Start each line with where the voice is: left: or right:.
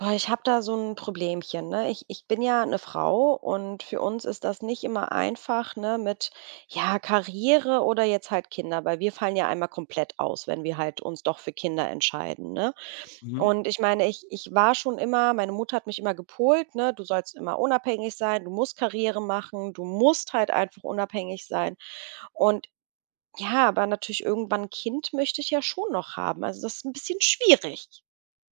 right: Boah, ich habe da so ein Problemchen, ne? Ich bin ja eine Frau und für uns ist das nicht immer einfach, ne, ja, Karriere oder jetzt halt Kinder, weil wir fallen ja einmal komplett aus, wenn wir halt uns doch für Kinder entscheiden, ne?
left: Mhm.
right: Und ich meine, ich ich war schon immer meine Mutter hat mich immer gepolt, ne: „Du sollst immer unabhängig sein, du musst Karriere machen, du musst halt einfach unabhängig sein." Und ja, aber natürlich irgendwann 'n Kind möchte ich ja schon noch haben. Also, das ist ein bisschen schwierig.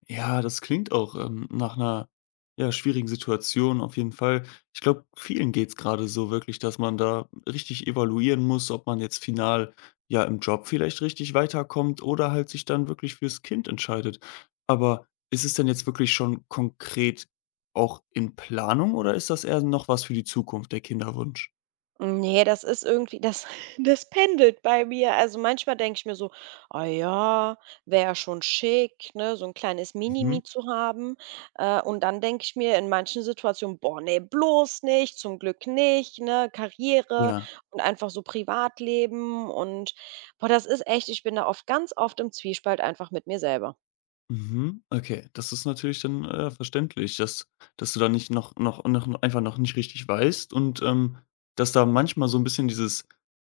left: Ja, das klingt auch, nach einer ja, schwierigen Situation auf jeden Fall. Ich glaube, vielen geht es gerade so wirklich, dass man da richtig evaluieren muss, ob man jetzt final, ja, im Job vielleicht richtig weiterkommt oder halt sich dann wirklich fürs Kind entscheidet. Aber ist es denn jetzt wirklich schon konkret auch in Planung oder ist das eher noch was für die Zukunft, der Kinderwunsch?
right: Nee, das ist irgendwie das das pendelt bei mir. Also, manchmal denke ich mir so: „Ah ja, wäre ja schon schick, ne, so ein kleines
left: Mhm.
right: Mini-Me zu haben." Und dann denke ich mir in manchen Situationen: „Boah, nee, bloß nicht, zum Glück nicht, ne, Karriere
left: Ja.
right: und einfach so Privatleben" und boah, das ist echt ich bin da oft ganz oft im Zwiespalt einfach mit mir selber.
left: Mhm, okay. Das ist natürlich dann, verständlich, dass du da nicht einfach noch nicht richtig weißt und, dass da manchmal so ein bisschen dieses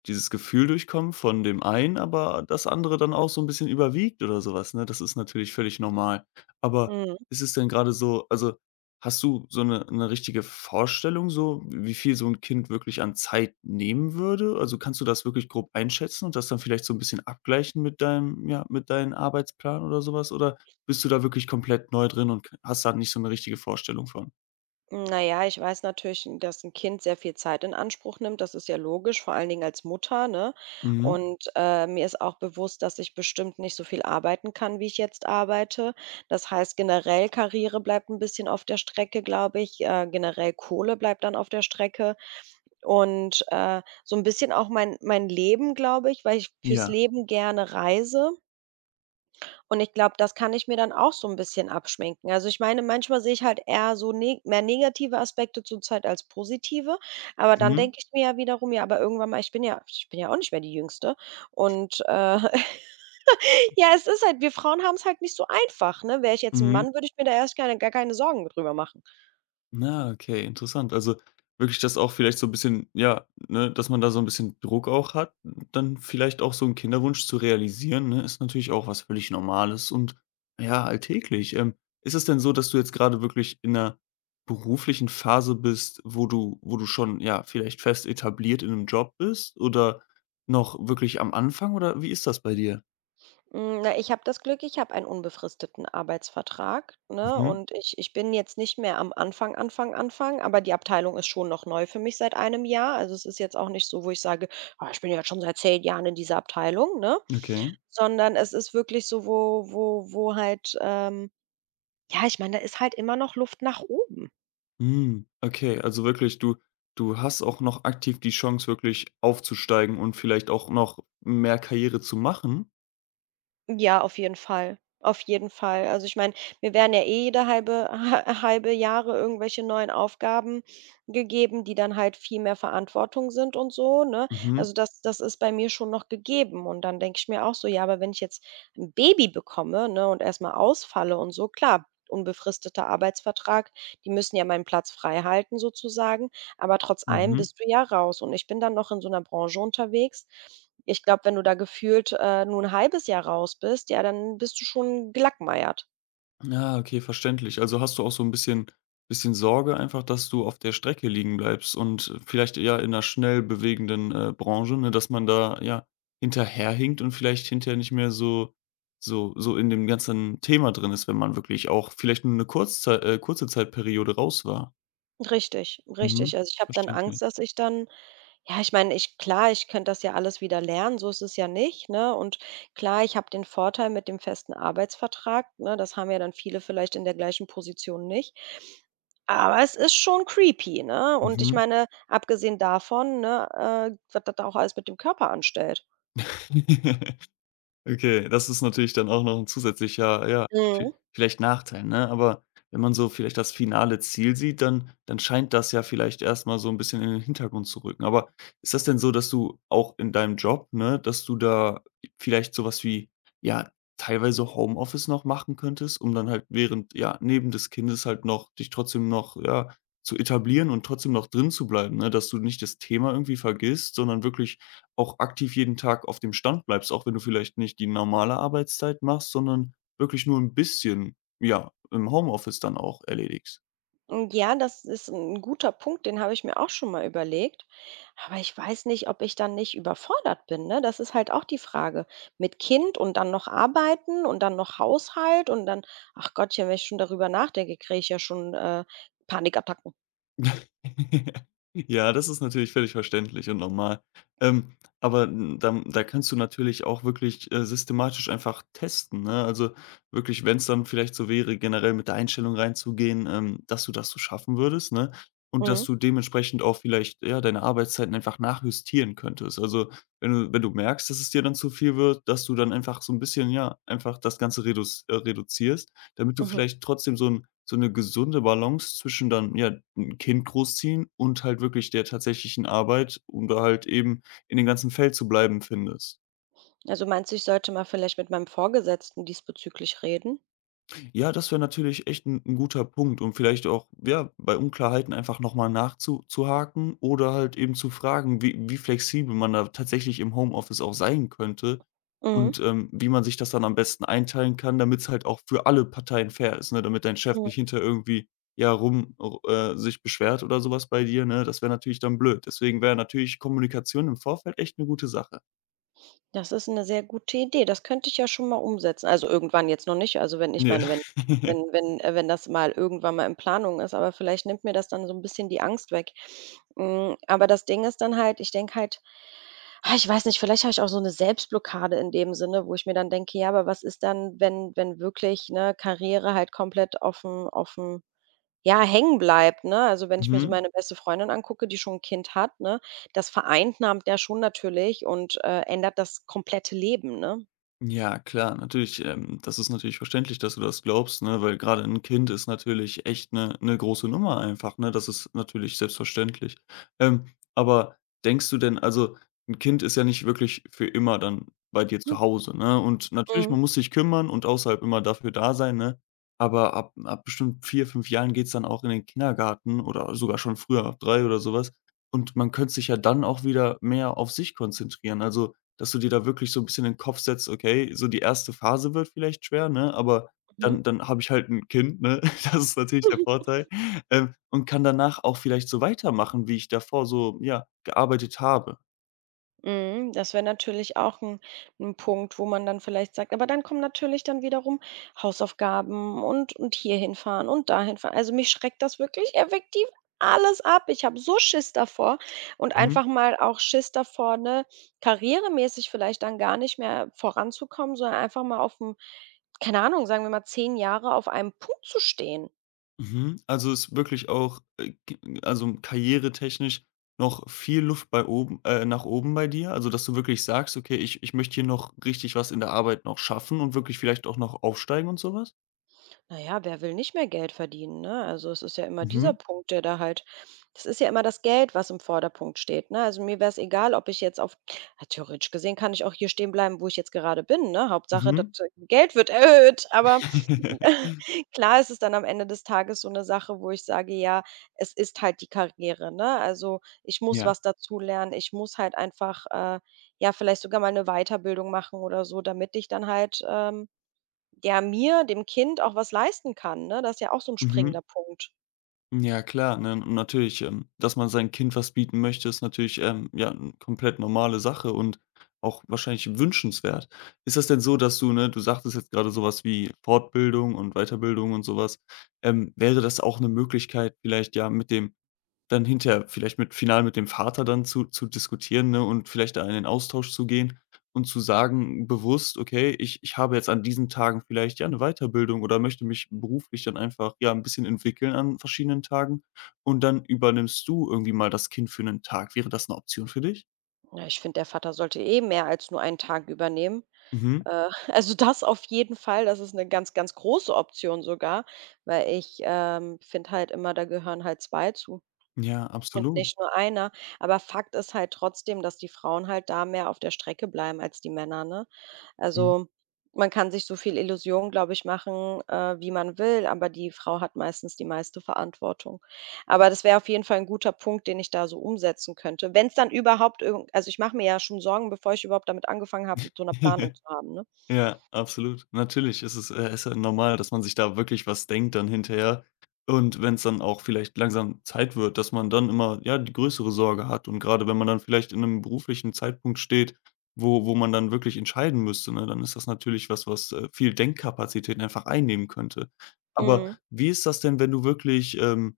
left: dieses Gefühl durchkommt von dem einen, aber das andere dann auch so ein bisschen überwiegt oder sowas, ne? Das ist natürlich völlig normal. Aber
right: Mhm.
left: ist es denn gerade so also, hast du so eine 'ne richtige Vorstellung so, wie viel so ein Kind wirklich an Zeit nehmen würde? Also, kannst du das wirklich grob einschätzen und das dann vielleicht so ein bisschen abgleichen mit deinem ja, mit deinem Arbeitsplan oder sowas? Oder bist du da wirklich komplett neu drin und k hast da nicht so 'ne richtige Vorstellung von?
right: Na ja, ich weiß natürlich, dass ein Kind sehr viel Zeit in Anspruch nimmt. Das ist ja logisch, vor allen Dingen als Mutter, ne?
left: Mhm.
right: Und, mir ist auch bewusst, dass ich bestimmt nicht so viel arbeiten kann, wie ich jetzt arbeite. Das heißt, generell Karriere bleibt ein bisschen auf der Strecke, glaube ich. Generell Kohle bleibt dann auf der Strecke und, so ein bisschen auch mein Leben, glaube ich, weil ich fürs
left: Ja.
right: Leben gerne reise. Und ich glaube, das kann ich mir dann auch so ein bisschen abschminken. Also, ich meine, manchmal sehe ich halt eher so ne mehr negative Aspekte zurzeit als positive, aber dann
left: Mhm.
right: denke ich mir ja wiederum: „Ja, aber irgendwann mal ich bin ja auch nicht mehr die Jüngste." Und, ja, es ist halt wir Frauen haben es halt nicht so einfach, ne? Wäre ich jetzt ein
left: Mhm.
right: Mann, würde ich mir da erst keine gar keine Sorgen drüber machen.
left: Na, okay, interessant. Also, wirklich, dass auch vielleicht so 'n bisschen ja, ne, dass man da so 'n bisschen Druck auch hat, dann vielleicht auch so 'n Kinderwunsch zu realisieren, ne, ist natürlich auch was völlig Normales und, ja, alltäglich. Ist es denn so, dass du jetzt grade wirklich in 'ner beruflichen Phase bist, wo du schon, ja, vielleicht fest etabliert in 'nem Job bist oder noch wirklich am Anfang oder wie ist das bei dir?
right: Na, ich habe das Glück, ich habe einen unbefristeten Arbeitsvertrag, ne?
left: Mhm.
right: Und ich bin jetzt nicht mehr am Anfang, Anfang, Anfang, aber die Abteilung ist schon noch neu für mich seit einem Jahr. Also, es ist jetzt auch nicht so, wo ich sage: „Ah, ich bin ja schon seit 10 Jahren in dieser Abteilung", ne?
left: Okay.
right: Sondern es ist wirklich so, wo halt, ja, ich meine, da ist halt immer noch Luft nach oben.
left: Hm, okay, also wirklich, du hast auch noch aktiv die Chance, wirklich aufzusteigen und vielleicht auch noch mehr Karriere zu machen?
right: Ja, auf jeden Fall. Auf jeden Fall. Also, ich meine, mir werden ja eh jede halbe halbe Jahre irgendwelche neuen Aufgaben gegeben, die dann halt viel mehr Verantwortung sind und so, ne?
left: Mhm,
right: Also, das ist bei mir schon noch gegeben und dann denke ich mir auch so: „Ja, aber wenn ich jetzt ein Baby bekomme, ne, und erstmal ausfalle und so", klar, unbefristeter Arbeitsvertrag, die müssen ja meinen Platz freihalten sozusagen. Aber trotz allem
left: mhm.
right: bist du ja raus und ich bin dann noch in so einer Branche unterwegs. Ich glaube, wenn du da gefühlt, nur 'n halbes Jahr raus bist, ja, dann bist du schon gelackmeiert.
left: Ah, okay, verständlich. Also, hast du auch so ein bisschen Sorge einfach, dass du auf der Strecke liegen bleibst und vielleicht ja in einer schnell bewegenden, Branche, ne, dass man da, ja, hinterherhinkt und vielleicht hinterher nicht mehr so in dem ganzen Thema drin ist, wenn man wirklich auch vielleicht nur 'ne kurzzei kurze Zeitperiode raus war.
right: Richtig,
left: Mhm,
right: richtig. Also, ich habe dann Angst,
left: verständlich.
right: dass ich dann ja, ich meine, ich klar, ich könnte das ja alles wieder lernen, so ist es ja nicht, ne? Und klar, ich habe den Vorteil mit dem festen Arbeitsvertrag, ne? Das haben ja dann viele vielleicht in der gleichen Position nicht. Aber es ist schon creepy, ne? Und ich
left: Mhm.
right: meine, abgesehen davon, ne, was das auch alles mit dem Körper anstellt.
left: Okay, das ist natürlich dann auch noch ein zusätzlicher, ja, vi
right: Mhm.
left: vielleicht Nachteil, ne? Aber wenn man so vielleicht das finale Ziel sieht, dann scheint das ja vielleicht erst mal so ein bisschen in den Hintergrund zu rücken. Aber ist das denn so, dass du auch in deinem Job, ne, dass du da vielleicht so was wie, ja, teilweise Homeoffice noch machen könntest, um dann halt neben des Kindes halt noch dich trotzdem noch, ja, zu etablieren und trotzdem noch drin zu bleiben, ne? Dass du nicht das Thema irgendwie vergisst, sondern wirklich auch aktiv jeden Tag auf dem Stand bleibst, auch wenn du vielleicht nicht die normale Arbeitszeit machst, sondern wirklich nur ein bisschen, ja, im Homeoffice dann auch erledigst.
right: Hm, ja, das ist ein guter Punkt, den habe ich mir auch schon mal überlegt. Aber ich weiß nicht, ob ich dann nicht überfordert bin, ne? Das ist halt auch die Frage. Mit Kind und dann noch arbeiten und dann noch Haushalt und dann ach Gottchen, wenn ich schon darüber nachdenke, kriege ich ja schon, Panikattacken.
left: Ja, das ist natürlich völlig verständlich und normal. Ähm, aber n da da kannst du natürlich auch wirklich, systematisch einfach testen, ne? Also, wirklich, wenn es dann vielleicht so wäre, generell mit der Einstellung reinzugehen, dass du das so schaffen würdest, ne? Und dass
right: Mhm,
left: du dementsprechend auch vielleicht, ja, deine Arbeitszeiten einfach nachjustieren könntest. Also, wenn du merkst, dass es dir dann zu viel wird, dass du dann einfach so ein bisschen, ja, einfach das Ganze reduzierst, damit du
right: mhm.
left: vielleicht trotzdem so 'n so 'ne gesunde Balance zwischen dann, ja, ein Kind großziehen und halt wirklich der tatsächlichen Arbeit, um da halt eben in dem ganzen Feld zu bleiben, findest.
right: Also, meinst du, ich sollte mal vielleicht mit meinem Vorgesetzten diesbezüglich reden?
left: Ja, das wäre natürlich echt ein 'n guter Punkt, um vielleicht auch, ja, bei Unklarheiten einfach noch mal nachzu zu haken oder halt eben zu fragen, wie flexibel man da tatsächlich im Homeoffice auch sein könnte
right: Mhm,
left: und, wie man sich das dann am besten einteilen kann, damit es halt auch für alle Parteien fair ist, ne? Damit dein Chef nicht
right: mhm.
left: hinter irgendwie, ja, rum sich beschwert oder sowas bei dir, ne? Das wäre natürlich dann blöd. Deswegen wäre natürlich Kommunikation im Vorfeld echt eine gute Sache.
right: Das ist eine sehr gute Idee. Das könnte ich ja schon mal umsetzen. Also, irgendwann jetzt noch nicht. Also, wenn ich
left: Ja.
right: meine, wenn wenn wenn äh, wenn das mal irgendwann mal in Planung ist, aber vielleicht nimmt mir das dann so ein bisschen die Angst weg. Hm, aber das Ding ist dann halt, ich denke halt ah, ich weiß nicht, vielleicht habe ich auch so eine Selbstblockade in dem Sinne, wo ich mir dann denke: „Ja, aber was ist dann, wenn wirklich, ne, Karriere halt komplett offen ja, hängen bleibt, ne? Also, wenn ich mir so
left: Mhm.
right: meine beste Freundin angucke, die schon ein Kind hat, ne, das vereinnahmt ja schon natürlich und, ändert das komplette Leben, ne?
left: Ja, klar, natürlich, das ist natürlich verständlich, dass du das glaubst, ne, weil gerade ein Kind ist natürlich echt eine 'ne 'ne große Nummer einfach, ne? Das ist natürlich selbstverständlich. Ähm, aber denkst du denn also, ein Kind ist ja nicht wirklich für immer dann bei dir zu Hause, ne? Und natürlich,
right: Mhm,
left: man muss sich kümmern und außerhalb immer dafür da sein, ne? Aber ab bestimmt 4 5 Jahren geht's dann auch in den Kindergarten oder sogar schon früher, ab 3 oder sowas. Und man könnte sich ja dann auch wieder mehr auf sich konzentrieren. Also, dass du dir da wirklich so ein bisschen in den Kopf setzt: „Okay, so die erste Phase wird vielleicht schwer, ne, aber
right: mhm.
left: dann habe ich halt ein Kind, ne?" Das ist natürlich der Vorteil, und kann danach auch vielleicht so weitermachen, wie ich davor so, ja, gearbeitet habe.
right: Mhm, das wäre natürlich auch ein 'n Punkt, wo man dann vielleicht sagt aber dann kommen natürlich dann wiederum Hausaufgaben und hier hinfahren und dahin fahren. Also, mich schreckt das wirklich effektiv alles ab. Ich habe so Schiss davor und
left: Mhm,
right: einfach mal auch Schiss davor, ne, karrieremäßig vielleicht dann gar nicht mehr voranzukommen, sondern einfach mal aufm keine Ahnung, sagen wir mal 10 Jahre auf einem Punkt zu stehen.
left: mhm. Also, ist wirklich auch, g also karrieretechnisch noch viel Luft bei oben nach oben bei dir? Also, dass du wirklich sagst: „Okay, ich möchte hier noch richtig was in der Arbeit noch schaffen und wirklich vielleicht auch noch aufsteigen" und sowas.
right: Na ja, wer will nicht mehr Geld verdienen, ne? Also, es ist ja immer dieser
left: Mhm,
right: Punkt, der da halt das ist ja immer das Geld, was im Vordergrund steht, ne? Also, mir wäre es egal, ob ich jetzt auf ja, theoretisch gesehen kann ich auch hier stehen bleiben, wo ich jetzt gerade bin, ne? Hauptsache, das
left: mhm.
right: Geld wird erhöht, aber klar ist es dann am Ende des Tages so eine Sache, wo ich sage: „Ja, es ist halt die Karriere", ne? Also, ich muss
left: Ja,
right: was dazu lernen, ich muss halt einfach, ja, vielleicht sogar mal eine Weiterbildung machen oder so, damit ich dann halt, der mir, dem Kind auch was leisten kann, ne? Das ist ja auch so ein
left: mhm.
right: springender Punkt.
left: Ja klar, ne? Und natürlich, dass man seinem Kind was bieten möchte, ist natürlich, ja, 'n komplett normale Sache und auch wahrscheinlich wünschenswert. Ist das denn so, dass du ne, du sagtest jetzt gerade sowas wie Fortbildung und Weiterbildung und sowas? Wäre das auch eine Möglichkeit, vielleicht ja mit dem dann hinterher vielleicht mit final mit dem Vater dann zu diskutieren, ne, und vielleicht da in den Austausch zu gehen und zu sagen bewusst: „Okay, ich habe jetzt an diesen Tagen vielleicht, ja, eine Weiterbildung oder möchte mich beruflich dann einfach, ja, ein bisschen entwickeln an verschiedenen Tagen und dann übernimmst du irgendwie mal das Kind für einen Tag." Wäre das eine Option für dich?
right: Ja, ich finde, der Vater sollte eh mehr als nur einen Tag übernehmen.
left: Mhm.
right: Also das auf jeden Fall, das ist eine ganz, ganz große Option sogar, weil ich, finde halt immer, da gehören halt 2 zu.
left: Ja,
right: Und
left: absolut.
right: nicht nur einer. Aber Fakt ist halt trotzdem, dass die Frauen halt da mehr auf der Strecke bleiben als die Männer, ne?
left: Mhm.
right: Also, man kann sich so viel Illusion, glaube ich, machen, wie man will, aber die Frau hat meistens die meiste Verantwortung. Aber das wäre auf jeden Fall ein guter Punkt, den ich da so umsetzen könnte. Wenn es dann überhaupt irgend also, ich mache mir ja schon Sorgen, bevor ich überhaupt damit angefangen habe, mit so 'ner Planung zu haben, ne?
left: Ja, absolut. Natürlich ist ja normal, dass man sich da wirklich was denkt dann hinterher. Und wenn es dann auch vielleicht langsam Zeit wird, dass man dann immer, ja, die größere Sorge hat. Und gerade wenn man dann vielleicht in einem beruflichen Zeitpunkt steht, wo man dann wirklich entscheiden müsste, ne, dann ist das natürlich was, was, viel Denkkapazitäten einfach einnehmen könnte. Aber
right: Mhm.
left: wie ist das denn, wenn du wirklich,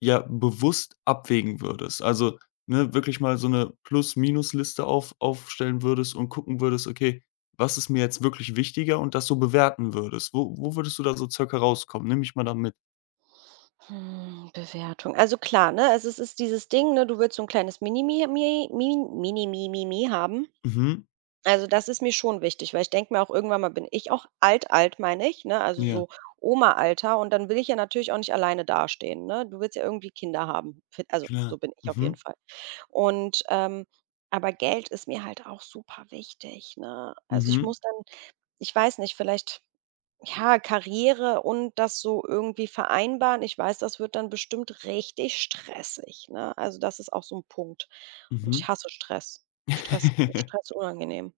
left: ja, bewusst abwägen würdest? Also, ne, wirklich mal so eine Plus-Minus-Liste aufstellen würdest und gucken würdest: „Okay, was ist mir jetzt wirklich wichtiger und das so bewerten würdest. Wo würdest du da so circa rauskommen? Nimm mich mal da mit."
right: Hm, Bewertung. Also, klar, ne, also, es ist dieses Ding, ne, du willst so ein kleines Mini-Mi Mi Mi mi Mi Mi haben.
left: Mhm.
right: Also, das ist mir schon wichtig, weil ich denke mir auch, irgendwann mal bin ich auch alt, alt, meine ich, ne, also
left: Ja,
right: so Oma-Alter und dann will ich ja natürlich auch nicht alleine dastehen, ne? Du willst ja irgendwie Kinder haben. Fin also, so
left: klar.
right: bin ich auf jeden
left: Mhm.
right: Fall. Und, aber Geld ist mir halt auch super wichtig, ne? Also, ich
left: Mhm.
right: muss dann ich weiß nicht, vielleicht, ja, Karriere und das so irgendwie vereinbaren. Ich weiß, das wird dann bestimmt richtig stressig, ne? Also, das ist auch so ein Punkt und
left: Mhm.
right: ich hasse Stress. Stress Stress ist unangenehm.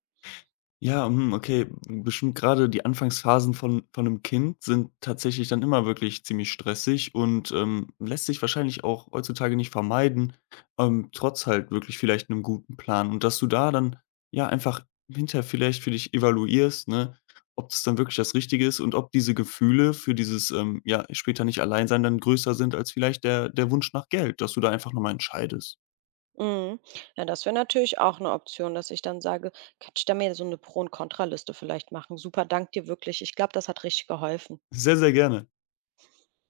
left: Ja, hm, okay, bestimmt grade die Anfangsphasen von einem Kind sind tatsächlich dann immer wirklich ziemlich stressig und, lässt sich wahrscheinlich auch heutzutage nicht vermeiden, trotz halt wirklich vielleicht einem guten Plan. Und dass du da dann, ja, einfach hinterher vielleicht für dich evaluierst, ne, ob das dann wirklich das Richtige ist und ob diese Gefühle für dieses, ja, später nicht allein sein dann größer sind als vielleicht der Wunsch nach Geld, dass du da einfach nochmal entscheidest.
right: Mhm. Ja, das wäre natürlich auch eine Option, dass ich dann sage: „Kannst du da mir so eine Pro und Kontraliste vielleicht machen? Super, danke dir wirklich. Ich glaube, das hat richtig geholfen."
left: Sehr, sehr gerne.